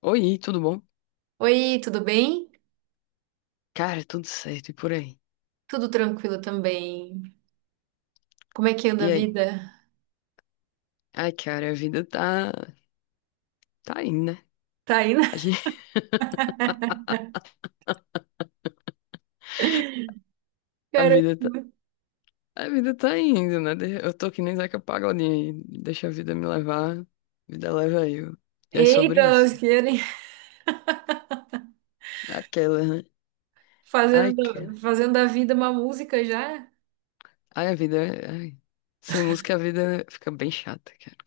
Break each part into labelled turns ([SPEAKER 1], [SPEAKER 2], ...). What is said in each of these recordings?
[SPEAKER 1] Oi, tudo bom?
[SPEAKER 2] Oi, tudo bem?
[SPEAKER 1] Cara, tudo certo e por aí?
[SPEAKER 2] Tudo tranquilo também. Como é que anda a
[SPEAKER 1] E aí?
[SPEAKER 2] vida?
[SPEAKER 1] Ai, cara, a vida tá indo, né?
[SPEAKER 2] Tá aí, né?
[SPEAKER 1] A gente- a
[SPEAKER 2] Caramba.
[SPEAKER 1] vida tá a vida tá indo, né? Eu tô que nem Zeca Pagodinho, aí, deixa a vida me levar, vida leva eu. E é
[SPEAKER 2] Eita,
[SPEAKER 1] sobre isso.
[SPEAKER 2] elas querem
[SPEAKER 1] Aquela, né? Ai,
[SPEAKER 2] fazendo,
[SPEAKER 1] cara.
[SPEAKER 2] fazendo da vida uma música já?
[SPEAKER 1] Ai, a vida, ai. Sem música a vida fica bem chata, cara.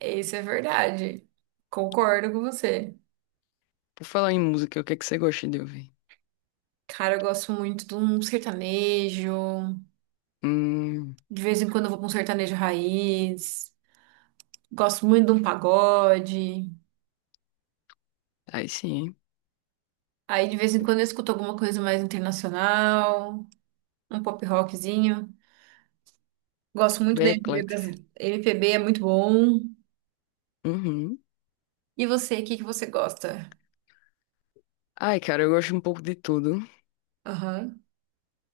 [SPEAKER 2] Isso é verdade. Concordo com você.
[SPEAKER 1] Por falar em música, o que é que você gosta de ouvir?
[SPEAKER 2] Cara, eu gosto muito de um sertanejo.
[SPEAKER 1] Hum,
[SPEAKER 2] De vez em quando eu vou pra um sertanejo raiz. Gosto muito de um pagode.
[SPEAKER 1] aí sim, hein?
[SPEAKER 2] Aí de vez em quando eu escuto alguma coisa mais internacional, um pop rockzinho. Gosto muito da
[SPEAKER 1] Bem
[SPEAKER 2] MPB
[SPEAKER 1] eclética.
[SPEAKER 2] brasileira. MPB é muito bom.
[SPEAKER 1] Uhum.
[SPEAKER 2] E você, o que que você gosta?
[SPEAKER 1] Ai, cara, eu gosto um pouco de tudo,
[SPEAKER 2] Aham.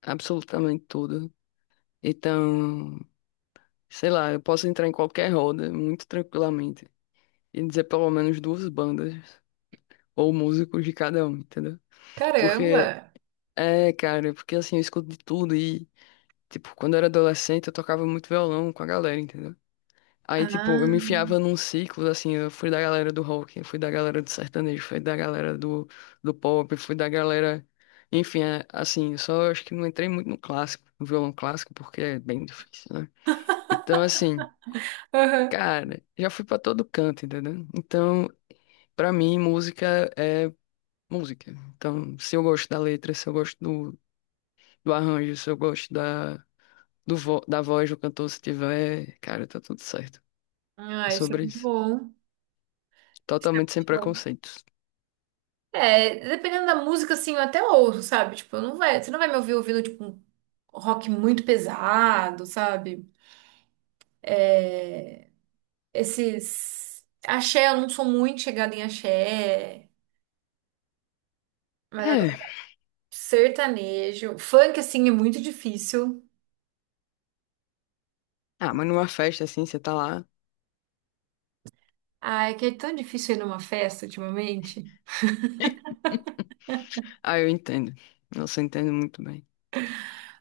[SPEAKER 1] absolutamente tudo. Então, sei lá, eu posso entrar em qualquer roda muito tranquilamente e dizer pelo menos duas bandas ou músicos de cada um, entendeu? Porque,
[SPEAKER 2] Caramba!
[SPEAKER 1] cara, porque assim, eu escuto de tudo e, tipo, quando eu era adolescente eu tocava muito violão com a galera, entendeu? Aí, tipo, eu me
[SPEAKER 2] Ah,
[SPEAKER 1] enfiava num ciclo, assim, eu fui da galera do rock, eu fui da galera do sertanejo, fui da galera do, do pop, fui da galera. Enfim, assim, eu só acho que não entrei muito no clássico, no violão clássico, porque é bem difícil, né? Então, assim,
[SPEAKER 2] aham.
[SPEAKER 1] cara, já fui pra todo canto, entendeu? Então, pra mim, música é música. Então, se eu gosto da letra, se eu gosto do arranjo, se eu gosto da voz do cantor, se tiver, cara, tá tudo certo. É
[SPEAKER 2] Ah, isso é
[SPEAKER 1] sobre
[SPEAKER 2] muito
[SPEAKER 1] isso.
[SPEAKER 2] bom. Isso é
[SPEAKER 1] Totalmente sem
[SPEAKER 2] muito bom.
[SPEAKER 1] preconceitos.
[SPEAKER 2] É, dependendo da música, assim, eu até ouço, sabe? Tipo, eu não vai, você não vai me ouvir ouvindo, tipo, um rock muito pesado, sabe? É, esses Axé, eu não sou muito chegada em axé, mas agora
[SPEAKER 1] É.
[SPEAKER 2] sertanejo. Funk, assim, é muito difícil.
[SPEAKER 1] Ah, mas numa festa assim, você tá lá.
[SPEAKER 2] Ai, que é tão difícil ir numa festa ultimamente.
[SPEAKER 1] Ah, eu entendo. Nossa, eu entendo muito bem.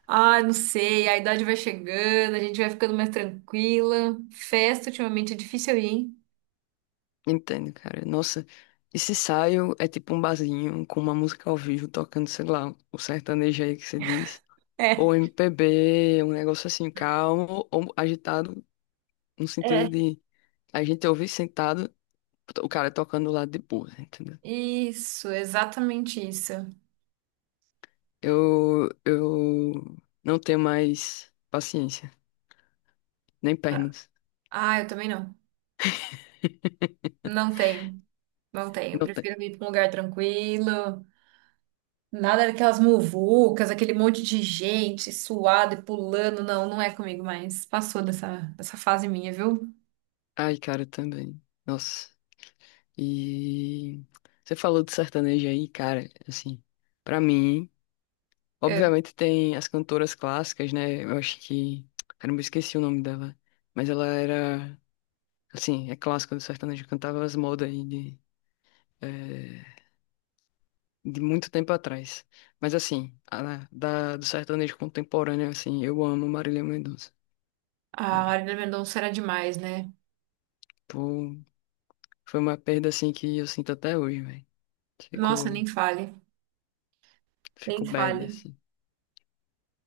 [SPEAKER 2] Ah, não sei, a idade vai chegando, a gente vai ficando mais tranquila. Festa ultimamente é difícil eu ir, hein?
[SPEAKER 1] Entendo, cara. Nossa, esse ensaio é tipo um barzinho com uma música ao vivo tocando, sei lá, o sertanejo aí que você diz.
[SPEAKER 2] É.
[SPEAKER 1] Ou MPB, um negócio assim, calmo ou agitado, no sentido
[SPEAKER 2] É.
[SPEAKER 1] de a gente ouvir sentado o cara tocando do lado de boa, entendeu?
[SPEAKER 2] Isso, exatamente isso.
[SPEAKER 1] Eu não tenho mais paciência, nem pernas.
[SPEAKER 2] Ah, eu também não. Não tenho, não tenho. Eu
[SPEAKER 1] Não tenho.
[SPEAKER 2] prefiro ir para um lugar tranquilo. Nada daquelas muvucas, aquele monte de gente suada e pulando. Não, não é comigo mais. Passou dessa, dessa fase minha, viu?
[SPEAKER 1] Ai, cara, eu também. Nossa. E você falou de sertanejo aí, cara, assim, pra mim,
[SPEAKER 2] É.
[SPEAKER 1] obviamente tem as cantoras clássicas, né? Eu acho que, cara, eu me esqueci o nome dela, mas ela era. Sim, é clássico do sertanejo. Cantava as modas aí eh, de muito tempo atrás. Mas assim, do sertanejo contemporâneo, assim, eu amo Marília Mendonça.
[SPEAKER 2] Ah, a
[SPEAKER 1] Cara,
[SPEAKER 2] Marina Mendonça era demais, né?
[SPEAKER 1] pô, foi uma perda, assim, que eu sinto até hoje, velho.
[SPEAKER 2] Nossa,
[SPEAKER 1] Fico,
[SPEAKER 2] nem fale. Nem
[SPEAKER 1] fico bad,
[SPEAKER 2] fale.
[SPEAKER 1] assim.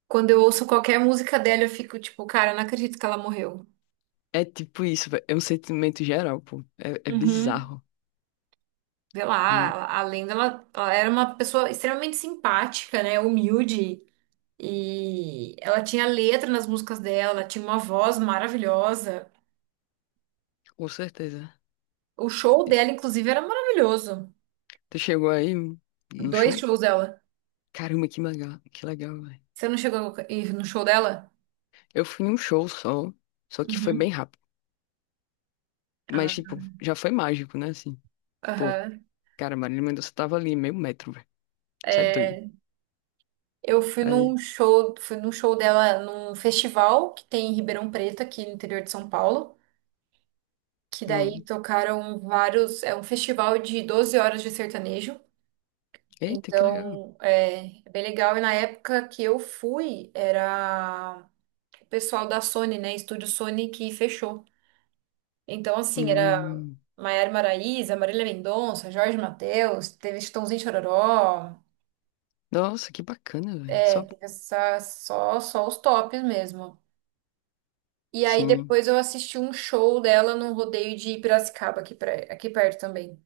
[SPEAKER 2] Quando eu ouço qualquer música dela, eu fico tipo, cara, eu não acredito que ela morreu.
[SPEAKER 1] É tipo isso, velho. É um sentimento geral, pô. É
[SPEAKER 2] Uhum.
[SPEAKER 1] bizarro.
[SPEAKER 2] Sei lá,
[SPEAKER 1] E
[SPEAKER 2] a lenda, ela era uma pessoa extremamente simpática, né? Humilde. E ela tinha letra nas músicas dela, tinha uma voz maravilhosa.
[SPEAKER 1] com certeza.
[SPEAKER 2] O show
[SPEAKER 1] E
[SPEAKER 2] dela, inclusive, era maravilhoso.
[SPEAKER 1] tu chegou aí no
[SPEAKER 2] Dois
[SPEAKER 1] show?
[SPEAKER 2] shows dela.
[SPEAKER 1] Caramba, que legal, velho.
[SPEAKER 2] Você não chegou a ir no show dela?
[SPEAKER 1] Eu fui em um show só, só que foi bem
[SPEAKER 2] Uhum.
[SPEAKER 1] rápido.
[SPEAKER 2] Ah,
[SPEAKER 1] Mas, tipo, já foi mágico, né? Assim, pô,
[SPEAKER 2] aham.
[SPEAKER 1] cara, Marília Mendonça tava ali, meio metro, velho. Isso é doido.
[SPEAKER 2] É, eu
[SPEAKER 1] Aí,
[SPEAKER 2] fui num show dela num festival que tem em Ribeirão Preto, aqui no interior de São Paulo. Que daí
[SPEAKER 1] hum,
[SPEAKER 2] tocaram vários. É um festival de 12 horas de sertanejo.
[SPEAKER 1] eita, que legal.
[SPEAKER 2] Então, é, é bem legal. E na época que eu fui, era o pessoal da Sony, né? Estúdio Sony que fechou. Então, assim, era
[SPEAKER 1] Hum,
[SPEAKER 2] Maiara Maraíza, Marília Mendonça, Jorge Mateus, teve Chitãozinho e Chororó,
[SPEAKER 1] nossa, que bacana, velho.
[SPEAKER 2] é,
[SPEAKER 1] Só,
[SPEAKER 2] teve essa, só, só os tops mesmo. E aí
[SPEAKER 1] sim.
[SPEAKER 2] depois eu assisti um show dela num rodeio de Piracicaba, aqui, pra, aqui perto também.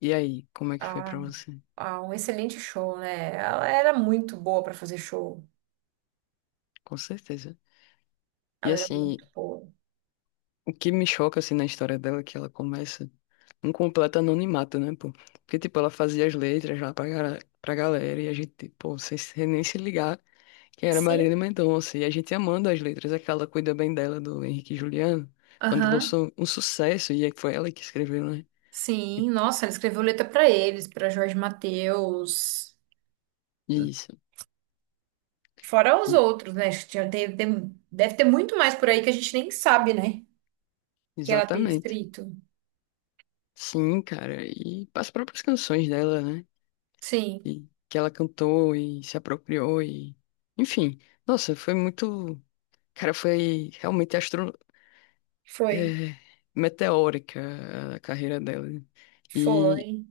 [SPEAKER 1] E aí, como é que foi
[SPEAKER 2] A
[SPEAKER 1] pra você?
[SPEAKER 2] ah, um excelente show, né? Ela era muito boa pra fazer show.
[SPEAKER 1] Com certeza. E
[SPEAKER 2] Ela era muito
[SPEAKER 1] assim,
[SPEAKER 2] boa.
[SPEAKER 1] o que me choca, assim, na história dela é que ela começa um completo anonimato, né, pô? Porque, tipo, ela fazia as letras lá pra galera e a gente, pô, sem nem se ligar que era
[SPEAKER 2] Sim.
[SPEAKER 1] Marília Mendonça. E a gente amando as letras, aquela cuida bem dela, do Henrique e Juliano, quando
[SPEAKER 2] Aham.
[SPEAKER 1] lançou um sucesso, e aí foi ela que escreveu, né? E-
[SPEAKER 2] Sim, nossa, ela escreveu letra pra eles, pra Jorge Mateus,
[SPEAKER 1] e isso,
[SPEAKER 2] fora os
[SPEAKER 1] e-
[SPEAKER 2] outros, né? Tinha- tem- tem- deve ter muito mais por aí que a gente nem sabe, né? Que ela tem
[SPEAKER 1] exatamente.
[SPEAKER 2] escrito.
[SPEAKER 1] Sim, cara, e as próprias canções dela, né?
[SPEAKER 2] Sim,
[SPEAKER 1] E que ela cantou e se apropriou e... Enfim, nossa, foi muito... Cara, foi realmente
[SPEAKER 2] foi,
[SPEAKER 1] é, meteórica a carreira dela, né? E,
[SPEAKER 2] foi.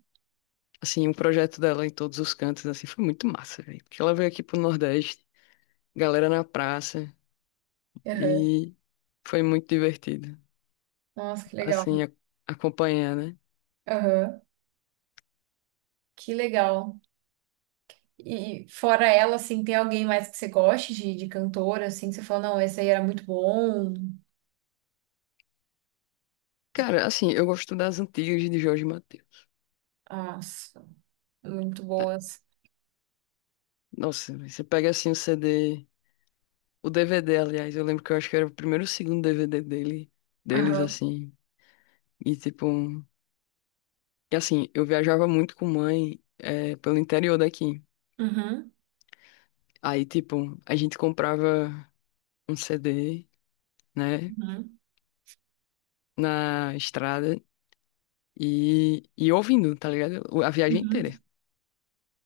[SPEAKER 1] assim, o projeto dela em todos os cantos, assim, foi muito massa, velho. Porque ela veio aqui pro Nordeste, galera na praça,
[SPEAKER 2] Aham.
[SPEAKER 1] e foi muito divertido,
[SPEAKER 2] Nossa, que legal.
[SPEAKER 1] assim, acompanhar, né?
[SPEAKER 2] Aham. Que legal. E fora ela, assim, tem alguém mais que você goste de cantora, assim, que você fala, não, esse aí era muito bom.
[SPEAKER 1] Cara, assim, eu gosto das antigas de Jorge Mateus.
[SPEAKER 2] Ah, muito
[SPEAKER 1] Ah,
[SPEAKER 2] boas.
[SPEAKER 1] nossa, velho, você pega, assim, o CD, o DVD, aliás, eu lembro que eu acho que era o primeiro ou segundo DVD dele, deles,
[SPEAKER 2] Aham.
[SPEAKER 1] assim, e, tipo, e assim, eu viajava muito com mãe, pelo interior daqui.
[SPEAKER 2] Uhum.
[SPEAKER 1] Aí, tipo, a gente comprava um CD, né,
[SPEAKER 2] Uhum.
[SPEAKER 1] na estrada e ouvindo, tá ligado? A viagem
[SPEAKER 2] Uhum.
[SPEAKER 1] inteira.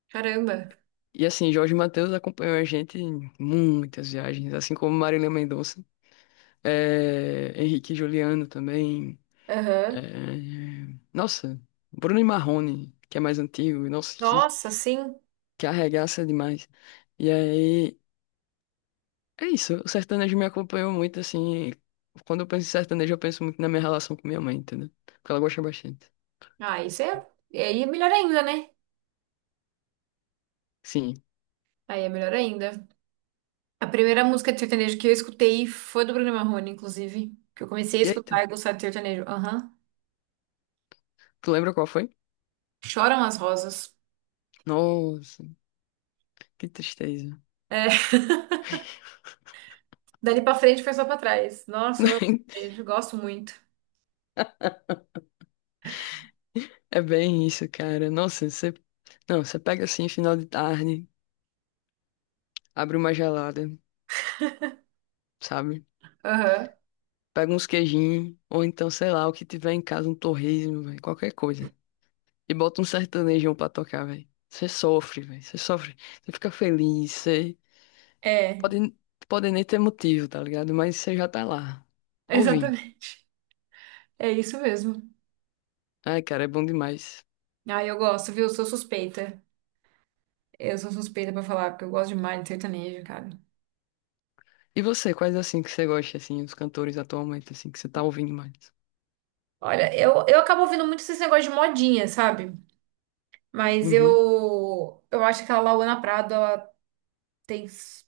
[SPEAKER 2] Caramba.
[SPEAKER 1] E assim, Jorge Mateus acompanhou a gente em muitas viagens, assim como Marília Mendonça, Henrique e Juliano também.
[SPEAKER 2] Aham.
[SPEAKER 1] eh, Nossa, Bruno e Marrone, que é mais antigo, nossa, que,
[SPEAKER 2] Nossa, sim.
[SPEAKER 1] que arregaça demais. E aí, é isso, o sertanejo me acompanhou muito, assim. Quando eu penso em sertanejo, eu penso muito na minha relação com minha mãe, entendeu? Porque ela gosta bastante.
[SPEAKER 2] Ah, isso é. E aí é melhor ainda, né?
[SPEAKER 1] Sim.
[SPEAKER 2] Aí é melhor ainda. A primeira música de sertanejo que eu escutei foi do Bruno Marrone, inclusive. Que eu comecei a escutar e
[SPEAKER 1] Eita,
[SPEAKER 2] gostar de sertanejo. Aham.
[SPEAKER 1] tu lembra qual foi?
[SPEAKER 2] Choram as rosas.
[SPEAKER 1] Nossa, que tristeza.
[SPEAKER 2] É. Dali pra frente foi só pra trás. Nossa, eu amo sertanejo, gosto muito.
[SPEAKER 1] É bem isso, cara. Nossa, você. Não, você pega assim, final de tarde, abre uma gelada, sabe?
[SPEAKER 2] Aham.
[SPEAKER 1] Pega uns queijinhos, ou então, sei lá, o que tiver em casa, um torresmo, velho, qualquer coisa. E bota um sertanejão pra tocar, velho. Você sofre, velho. Você sofre. Você fica feliz.
[SPEAKER 2] É,
[SPEAKER 1] Pode, pode nem ter motivo, tá ligado? Mas você já tá lá. Ouvindo.
[SPEAKER 2] exatamente. É isso mesmo.
[SPEAKER 1] Ai, cara, é bom demais.
[SPEAKER 2] Ah, eu gosto, viu? Sou suspeita. Eu sou suspeita pra falar, porque eu gosto demais de sertanejo, cara.
[SPEAKER 1] E você, quais assim que você gosta, assim, os cantores atualmente, assim, que você tá ouvindo mais?
[SPEAKER 2] Olha, eu acabo ouvindo muito esses negócio de modinha, sabe? Mas
[SPEAKER 1] Uhum.
[SPEAKER 2] eu acho que a Lauana Prado, ela tem s-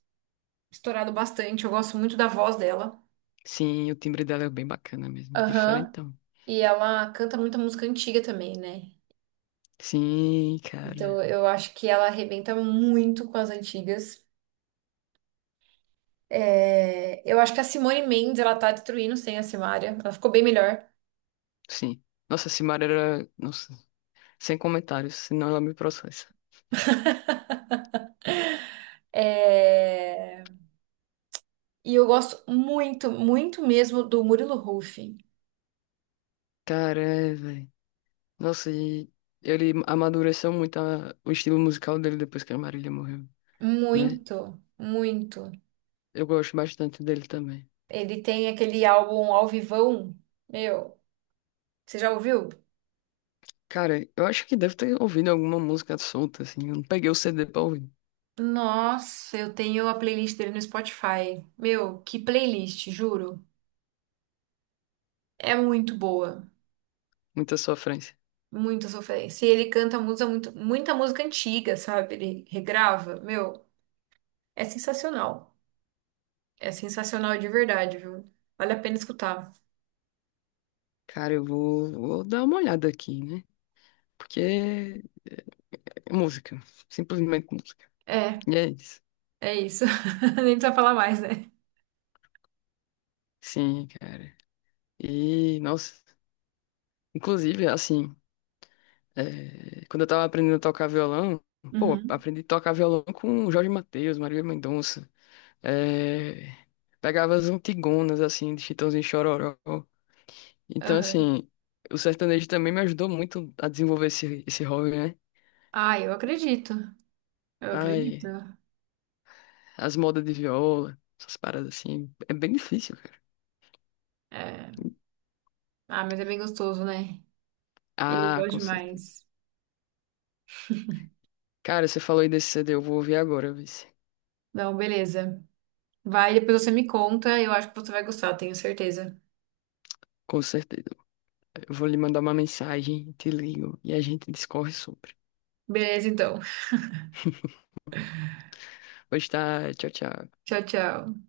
[SPEAKER 2] estourado bastante. Eu gosto muito da voz dela.
[SPEAKER 1] Sim, o timbre dela é bem bacana mesmo.
[SPEAKER 2] Aham.
[SPEAKER 1] Diferentão.
[SPEAKER 2] E ela canta muita música antiga também, né?
[SPEAKER 1] Sim,
[SPEAKER 2] Então
[SPEAKER 1] cara.
[SPEAKER 2] eu acho que ela arrebenta muito com as antigas. É, eu acho que a Simone Mendes, ela tá destruindo sem a Simaria. Ela ficou bem melhor.
[SPEAKER 1] Sim. Nossa, Simara era. Nossa, sem comentários, senão ela me processa.
[SPEAKER 2] É, e eu gosto muito, muito mesmo do Murilo Huff.
[SPEAKER 1] Cara, velho. Nossa, e ele amadureceu muito o estilo musical dele depois que a Marília morreu, né?
[SPEAKER 2] Muito, muito.
[SPEAKER 1] Eu gosto bastante dele também.
[SPEAKER 2] Ele tem aquele álbum Ao Vivão. Meu, você já ouviu?
[SPEAKER 1] Cara, eu acho que deve ter ouvido alguma música solta, assim. Eu não peguei o CD pra ouvir.
[SPEAKER 2] Nossa, eu tenho a playlist dele no Spotify. Meu, que playlist, juro. É muito boa.
[SPEAKER 1] Muita sofrência.
[SPEAKER 2] Muita sofrência. E ele canta muita, muito, muita música antiga, sabe? Ele regrava. Meu, é sensacional. É sensacional de verdade, viu? Vale a pena escutar.
[SPEAKER 1] Cara, eu vou dar uma olhada aqui, né? Porque é música. Simplesmente música.
[SPEAKER 2] É,
[SPEAKER 1] E é isso.
[SPEAKER 2] é isso. Nem precisa falar mais, né?
[SPEAKER 1] Sim, cara. E, nossa. Inclusive, assim, é, quando eu tava aprendendo a tocar violão, pô,
[SPEAKER 2] Uhum.
[SPEAKER 1] aprendi a tocar violão com Jorge Mateus, Marília Mendonça. É, pegava as antigonas, assim, de Chitãozinho e Chororó. Então,
[SPEAKER 2] Aham.
[SPEAKER 1] assim, o sertanejo também me ajudou muito a desenvolver esse hobby, né?
[SPEAKER 2] Ah, eu acredito. Eu acredito.
[SPEAKER 1] Ai, as modas de viola, essas paradas assim, é bem difícil, cara.
[SPEAKER 2] É. Ah, mas é bem gostoso, né? Eu
[SPEAKER 1] Ah,
[SPEAKER 2] gosto
[SPEAKER 1] com certeza.
[SPEAKER 2] demais.
[SPEAKER 1] Cara, você falou aí desse CD, eu vou ouvir agora, vice.
[SPEAKER 2] Não, beleza. Vai, depois você me conta. Eu acho que você vai gostar, tenho certeza.
[SPEAKER 1] Com certeza. Eu vou lhe mandar uma mensagem, te ligo e a gente discorre sobre.
[SPEAKER 2] Beleza, então.
[SPEAKER 1] Pois tá, tchau, tchau.
[SPEAKER 2] Tchau, tchau.